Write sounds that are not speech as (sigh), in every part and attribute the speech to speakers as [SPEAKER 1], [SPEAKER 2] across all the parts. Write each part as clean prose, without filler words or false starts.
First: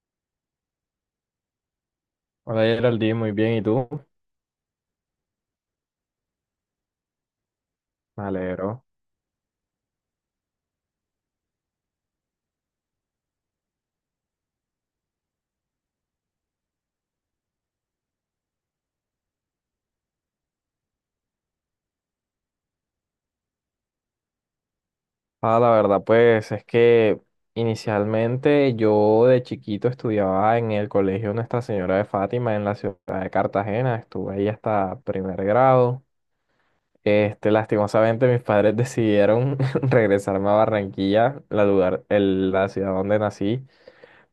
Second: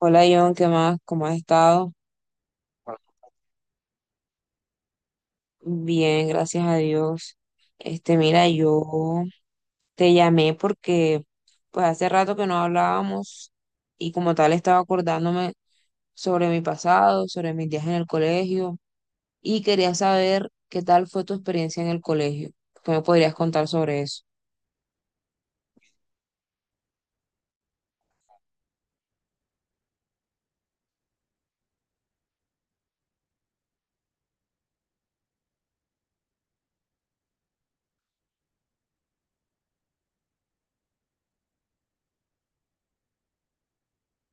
[SPEAKER 1] Hola John, ¿qué más? ¿Cómo has estado?
[SPEAKER 2] Hola Geraldine, muy bien, ¿y tú?
[SPEAKER 1] Bien, gracias a Dios. Este,
[SPEAKER 2] Me
[SPEAKER 1] mira,
[SPEAKER 2] alegro.
[SPEAKER 1] yo te llamé porque pues hace rato que no hablábamos y como tal estaba acordándome sobre mi pasado, sobre mis días en el colegio y quería saber qué tal fue tu experiencia en el colegio. ¿Qué me podrías contar sobre eso?
[SPEAKER 2] Ah, la verdad, pues es que inicialmente yo de chiquito estudiaba en el colegio Nuestra Señora de Fátima en la ciudad de Cartagena, estuve ahí hasta primer grado. Lastimosamente mis padres decidieron (laughs) regresarme a Barranquilla, la lugar, la ciudad donde nací.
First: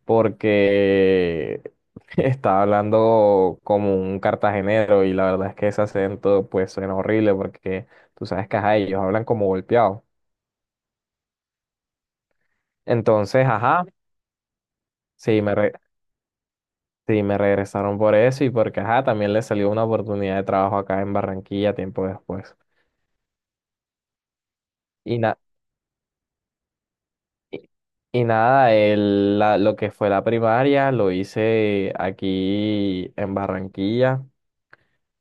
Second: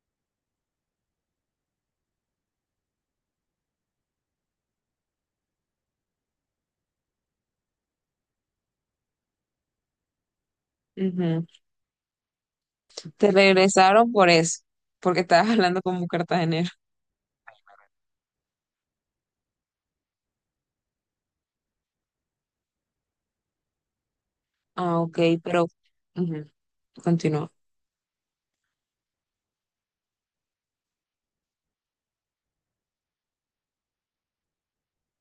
[SPEAKER 2] Porque (laughs) estaba hablando como un cartagenero y la verdad es que ese acento pues suena horrible porque tú sabes que ajá, ellos hablan como golpeados.
[SPEAKER 1] Ujú. Te
[SPEAKER 2] Entonces, ajá,
[SPEAKER 1] regresaron por eso, porque
[SPEAKER 2] sí
[SPEAKER 1] estabas (laughs)
[SPEAKER 2] me, re-
[SPEAKER 1] hablando como un cartagenero.
[SPEAKER 2] sí me regresaron por eso y porque ajá, también les salió una oportunidad de trabajo acá en Barranquilla tiempo después.
[SPEAKER 1] Ah, ok,
[SPEAKER 2] Y, na-
[SPEAKER 1] pero ujú, continúa.
[SPEAKER 2] y, y nada, lo que fue la primaria lo hice aquí en Barranquilla,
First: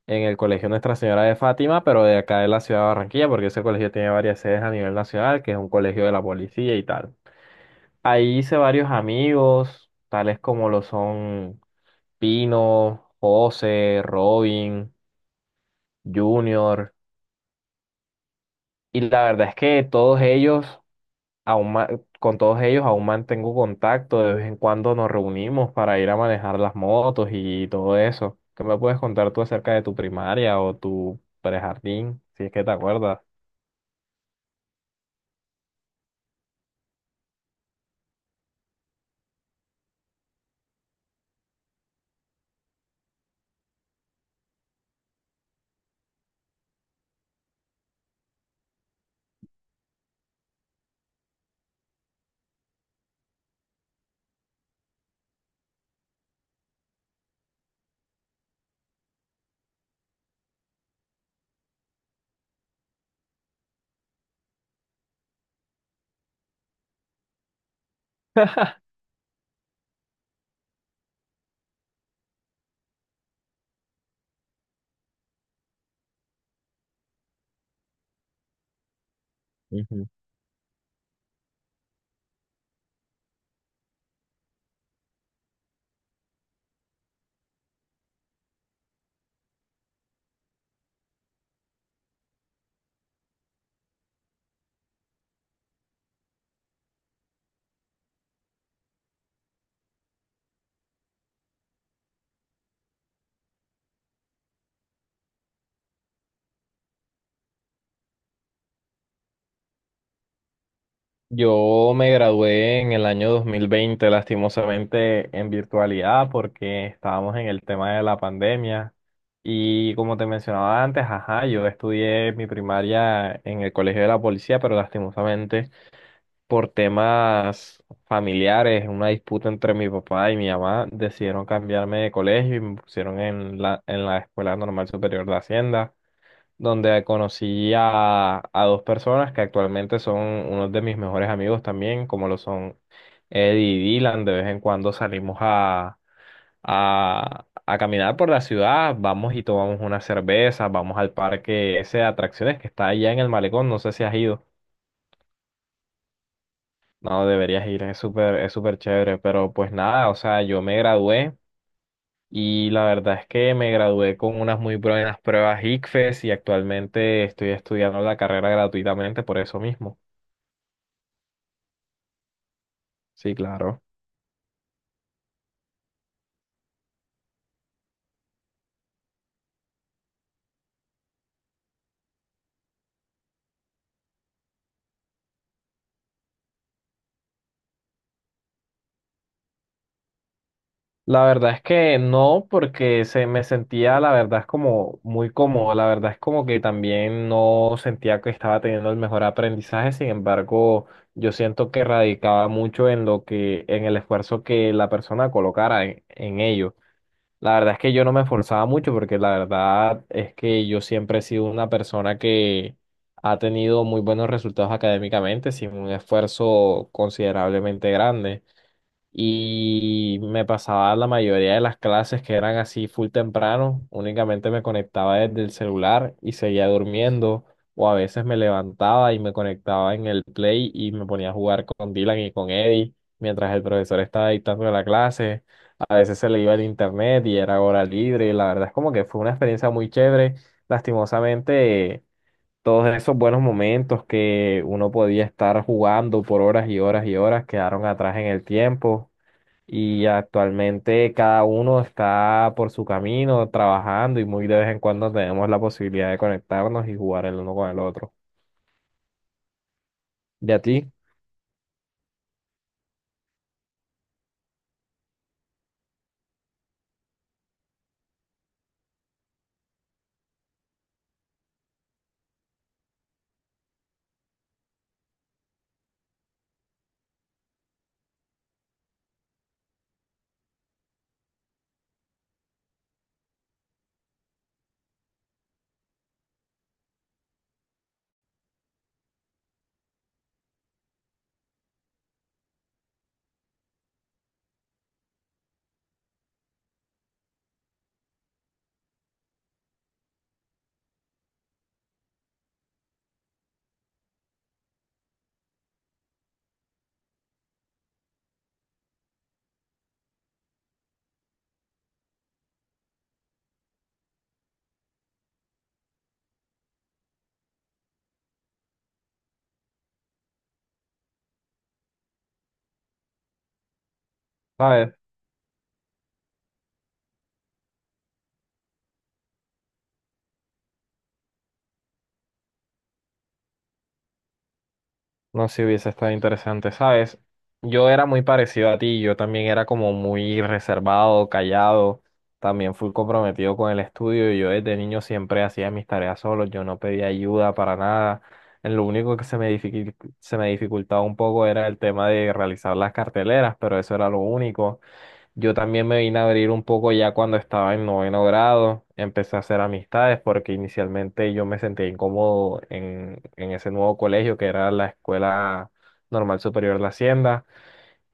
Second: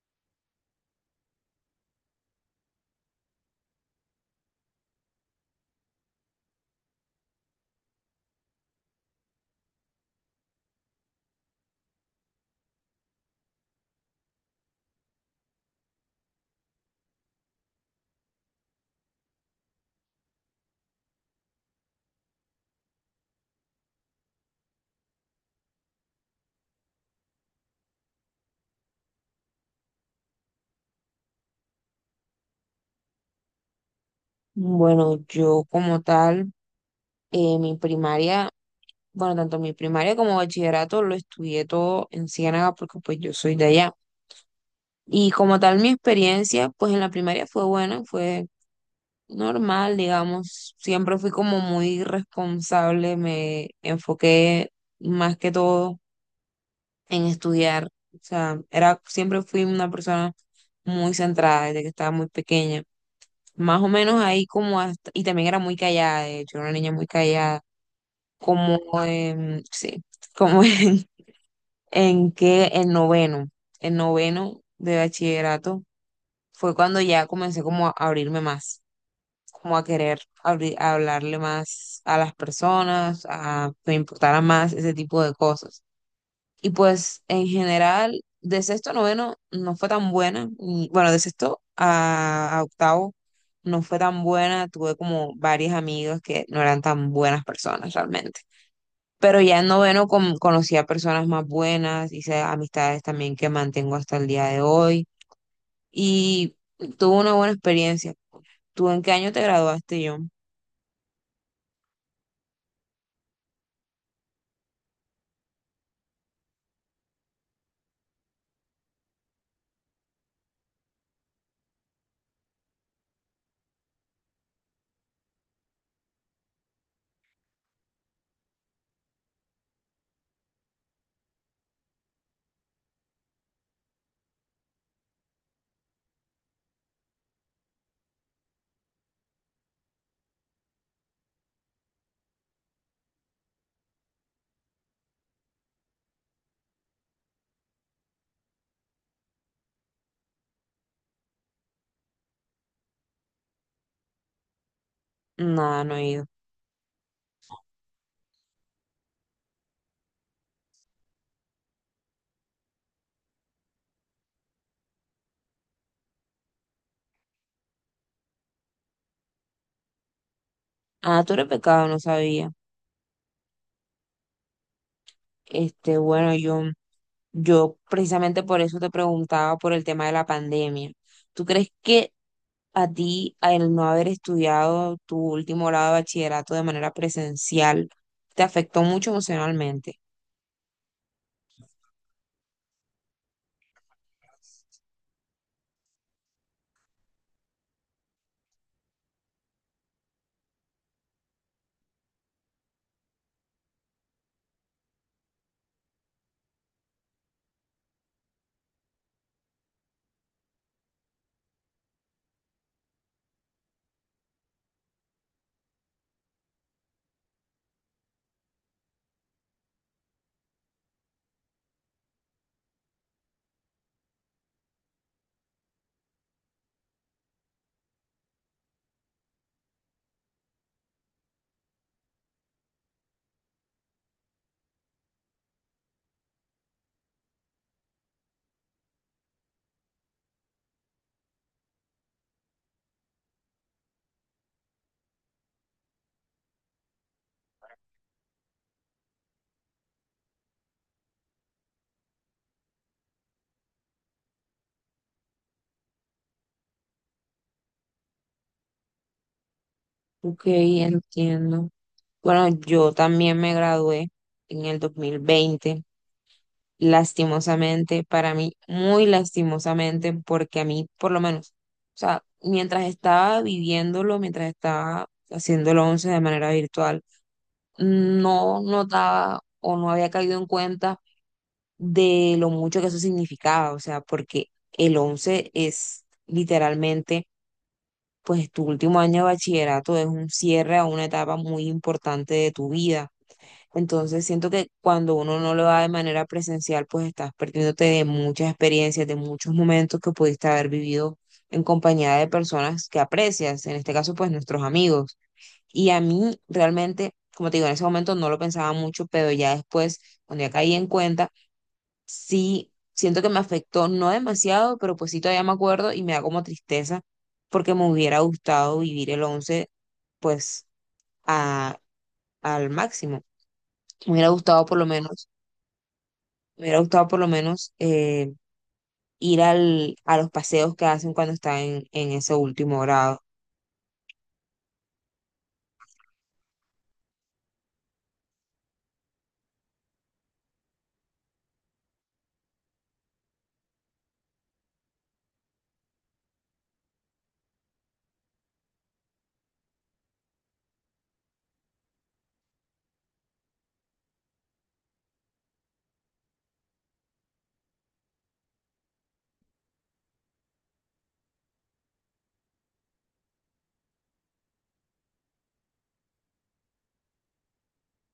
[SPEAKER 2] en el Colegio Nuestra Señora de Fátima, pero de acá de la ciudad de Barranquilla, porque ese colegio tiene varias sedes a nivel nacional, que es un colegio de la policía y tal. Ahí hice varios amigos, tales como lo son Pino, José, Robin, Junior, y la verdad es que todos ellos, aún ma- con todos ellos aún mantengo contacto, de vez en cuando nos reunimos para ir a manejar las motos y todo eso. ¿Qué me puedes contar tú acerca de tu primaria o tu prejardín, si es que te acuerdas?
[SPEAKER 1] Bueno, yo como tal. Mi primaria, bueno, tanto mi primaria como bachillerato lo estudié todo en Ciénaga porque pues yo soy de allá. Y como tal mi experiencia, pues en la primaria fue buena, fue normal, digamos. Siempre fui como muy responsable, me enfoqué más que todo en estudiar. O sea, era, siempre fui una persona muy centrada desde que estaba muy pequeña. Más o menos ahí como hasta, y también era muy callada, de hecho, era una niña muy callada como en, sí, como (laughs) en que el noveno de bachillerato fue cuando ya comencé como a abrirme más, como a querer abrir, a hablarle más a las personas, a que me importara más ese tipo de cosas. Y pues en general, de sexto a noveno no fue tan buena, y, bueno, de sexto a octavo no fue tan buena, tuve como varias amigas que no eran tan buenas personas realmente. Pero ya en noveno conocí a personas más buenas, hice amistades también que mantengo hasta el día de hoy y tuve una buena experiencia. ¿Tú en qué año te graduaste, John?
[SPEAKER 2] Yo me gradué en el año 2020, lastimosamente en virtualidad, porque estábamos en el tema de la pandemia. Y como te mencionaba antes, ajá, yo estudié mi primaria en el Colegio de la Policía, pero lastimosamente por temas familiares, una disputa entre mi papá y mi mamá, decidieron cambiarme de colegio y me pusieron en la Escuela Normal Superior de Hacienda, donde conocí a dos personas que actualmente son unos de mis mejores amigos también, como lo son Eddie y Dylan. De vez en cuando salimos a caminar por la ciudad, vamos y tomamos una cerveza, vamos al parque ese de atracciones que está allá en el malecón, no sé si has ido.
[SPEAKER 1] No, no he ido.
[SPEAKER 2] No, deberías ir, es súper chévere, pero pues nada, o sea, yo me gradué y la verdad es que me gradué con unas muy buenas pruebas ICFES y actualmente estoy estudiando la carrera gratuitamente por eso mismo.
[SPEAKER 1] Ah, tú eres pecado, no sabía.
[SPEAKER 2] Sí, claro.
[SPEAKER 1] Este, bueno, John, yo precisamente por eso te preguntaba por el tema de la pandemia. ¿Tú crees que a ti, al no haber estudiado tu último grado de bachillerato de manera presencial, te afectó mucho emocionalmente?
[SPEAKER 2] La verdad es que no, porque se me sentía, la verdad, es como muy cómodo. La verdad es como que también no sentía que estaba teniendo el mejor aprendizaje. Sin embargo, yo siento que radicaba mucho en lo que, en el esfuerzo que la persona colocara en ello. La verdad es que yo no me esforzaba mucho porque la verdad es que yo siempre he sido una persona que ha tenido muy buenos resultados académicamente sin un esfuerzo considerablemente grande. Y me pasaba la mayoría de las clases que eran así full temprano, únicamente me conectaba desde el celular y seguía durmiendo, o a veces me levantaba y me conectaba en el Play y me ponía a jugar con Dylan y con Eddie mientras el profesor estaba dictando la clase. A veces se le iba el internet y era hora libre, y la verdad es como que fue una experiencia muy chévere. Lastimosamente, todos esos buenos momentos que uno podía estar jugando por horas y horas y horas quedaron atrás en el tiempo. Y actualmente cada uno está por su camino, trabajando, y muy de vez en cuando tenemos la posibilidad de conectarnos y jugar el uno con el otro.
[SPEAKER 1] Ok,
[SPEAKER 2] ¿Y a ti?
[SPEAKER 1] entiendo. Bueno, yo también me gradué en el 2020. Lastimosamente, para mí, muy lastimosamente, porque a mí, por lo menos, o sea, mientras estaba viviéndolo, mientras estaba haciendo haciéndolo 11 de manera virtual, no notaba o no había caído en cuenta de lo mucho que eso significaba, o sea, porque el 11 es literalmente pues tu último año de bachillerato es un cierre a una etapa muy importante de tu vida. Entonces siento que cuando uno no lo da de manera presencial, pues estás perdiéndote de muchas experiencias, de muchos momentos que pudiste haber vivido en compañía de personas que aprecias, en este caso pues nuestros amigos. Y a mí realmente, como te digo, en ese momento no lo pensaba mucho, pero ya después, cuando ya caí en cuenta, sí siento que me afectó, no demasiado, pero pues sí todavía me acuerdo y me da como tristeza porque me hubiera gustado vivir el 11 pues a, al máximo. Me hubiera gustado por lo
[SPEAKER 2] ¿Sabes?
[SPEAKER 1] menos, me hubiera gustado por lo menos ir al, a los paseos que hacen cuando están en ese último grado.
[SPEAKER 2] No sé si hubiese estado interesante, ¿sabes? Yo era muy parecido a ti, yo también era como muy reservado, callado, también fui comprometido con el estudio y yo desde niño siempre hacía mis tareas solo, yo no pedía ayuda para nada. En lo único que se me dificultaba un poco era el tema de realizar las carteleras, pero eso era lo único. Yo también me vine a abrir un poco ya cuando estaba en noveno grado, empecé a hacer amistades porque inicialmente yo me sentía incómodo en ese nuevo colegio que era la Escuela Normal Superior de la Hacienda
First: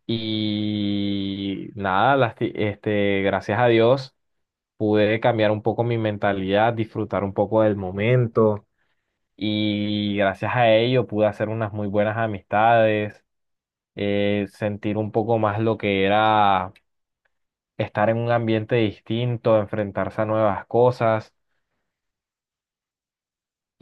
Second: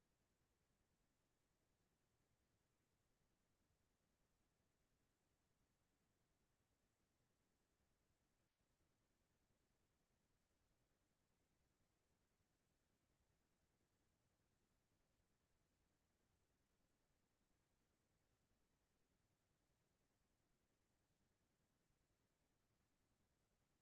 [SPEAKER 2] y nada, gracias a Dios pude cambiar un poco mi mentalidad, disfrutar un poco del momento, y gracias a ello pude hacer unas muy buenas amistades, sentir un poco más lo que era estar en un ambiente distinto, enfrentarse a nuevas cosas.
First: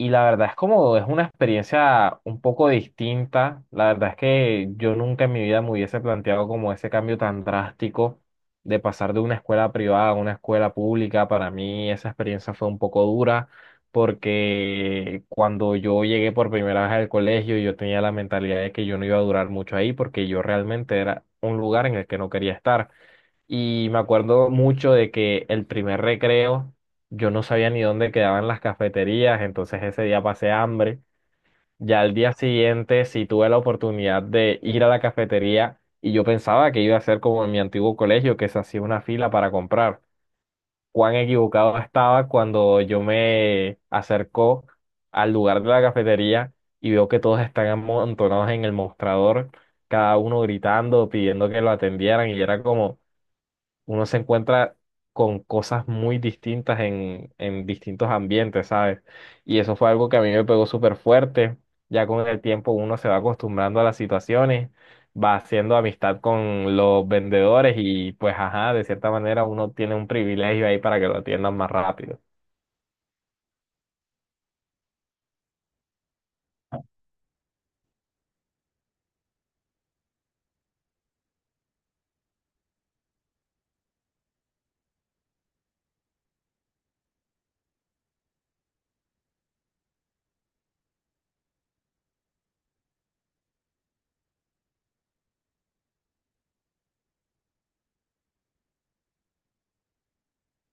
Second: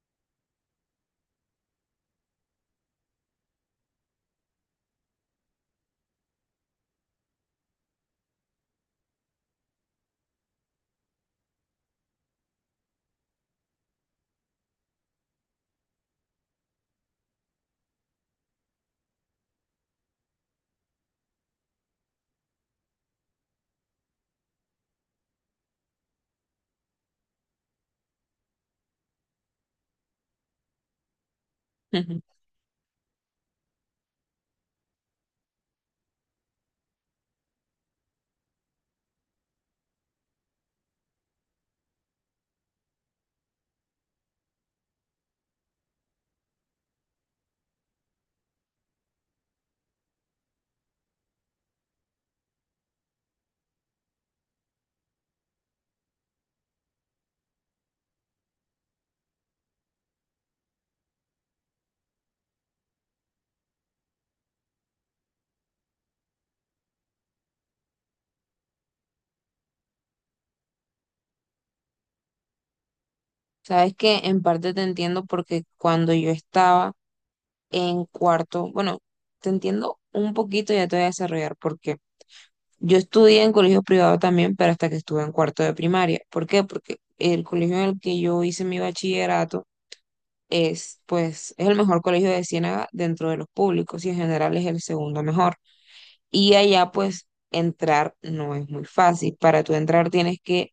[SPEAKER 2] Y la verdad es como es una experiencia un poco distinta. La verdad es que yo nunca en mi vida me hubiese planteado como ese cambio tan drástico de pasar de una escuela privada a una escuela pública. Para mí esa experiencia fue un poco dura porque cuando yo llegué por primera vez al colegio yo tenía la mentalidad de que yo no iba a durar mucho ahí porque yo realmente era un lugar en el que no quería estar. Y me acuerdo mucho de que el primer recreo yo no sabía ni dónde quedaban las cafeterías, entonces ese día pasé hambre. Ya al día
[SPEAKER 1] (laughs)
[SPEAKER 2] siguiente sí tuve la oportunidad de ir a la cafetería y yo pensaba que iba a ser como en mi antiguo colegio, que se hacía una fila para comprar. Cuán equivocado estaba cuando yo me acercó al lugar de la cafetería y veo que todos están amontonados en el mostrador, cada uno gritando, pidiendo que lo atendieran, y era como uno se encuentra con cosas muy distintas en distintos ambientes, ¿sabes? Y eso fue algo que a mí me pegó súper fuerte. Ya con el tiempo uno se va acostumbrando a las situaciones, va haciendo amistad con los vendedores y pues ajá, de cierta manera uno tiene un privilegio ahí para que lo atiendan más rápido.
[SPEAKER 1] Sabes que en parte te entiendo porque cuando yo estaba en cuarto, bueno, te entiendo un poquito, ya te voy a desarrollar porque yo estudié en colegio privado también, pero hasta que estuve en cuarto de primaria. ¿Por qué? Porque el colegio en el que yo hice mi bachillerato es, pues, es el mejor colegio de Ciénaga dentro de los públicos y en general es el segundo mejor. Y allá, pues, entrar no es muy fácil. Para tú entrar tienes que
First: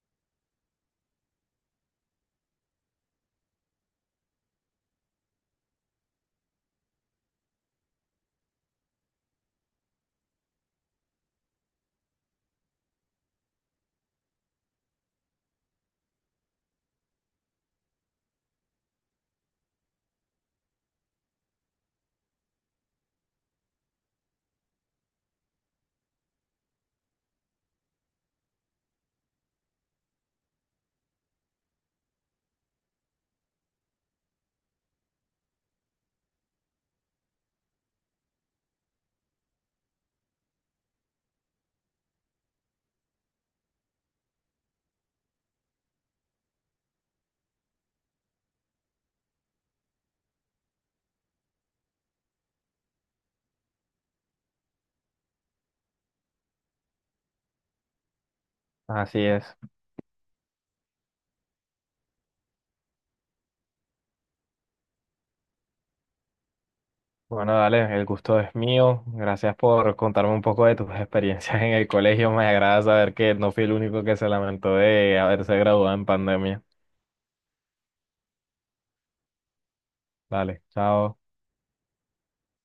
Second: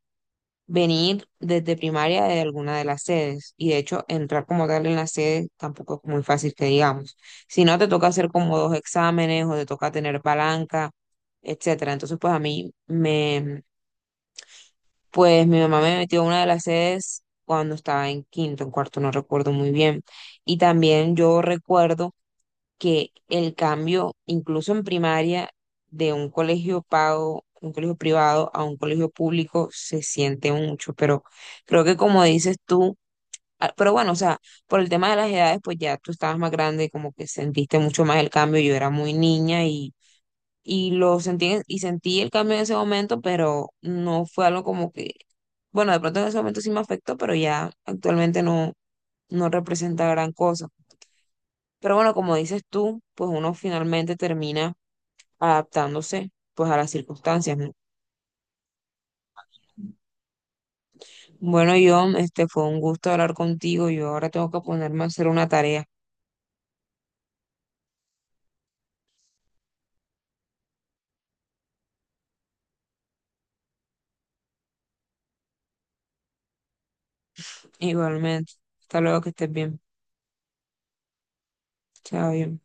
[SPEAKER 1] venir desde primaria de alguna de las sedes. Y de hecho, entrar como tal en la sede tampoco es muy fácil que digamos. Si no, te toca hacer como dos exámenes o te toca tener palanca, etcétera. Entonces, pues a mí me, pues mi mamá me metió a una de las sedes cuando estaba en quinto, en cuarto, no recuerdo muy bien. Y también yo recuerdo que el cambio, incluso en primaria, de un colegio pago, un colegio privado a un colegio público se siente mucho, pero creo que como dices tú, ah, pero bueno, o sea, por el tema de las edades, pues ya tú estabas más grande, como que sentiste mucho más el cambio, yo era muy niña y lo sentí, y sentí el cambio en ese momento, pero no fue algo como que, bueno, de pronto en ese momento sí me afectó, pero ya actualmente no representa gran cosa. Pero bueno, como dices tú, pues uno finalmente termina adaptándose pues a las circunstancias, ¿no?
[SPEAKER 2] Así es.
[SPEAKER 1] Bueno, John, este fue un gusto hablar contigo. Yo ahora tengo que ponerme a hacer una tarea.
[SPEAKER 2] Bueno, dale, el gusto es mío. Gracias por contarme un poco de tus (laughs) experiencias en el colegio. Me agrada saber que no fui el único que se lamentó de haberse graduado en pandemia.
[SPEAKER 1] Igualmente. Hasta luego, que estés bien.
[SPEAKER 2] Vale, chao.
[SPEAKER 1] Chao, John.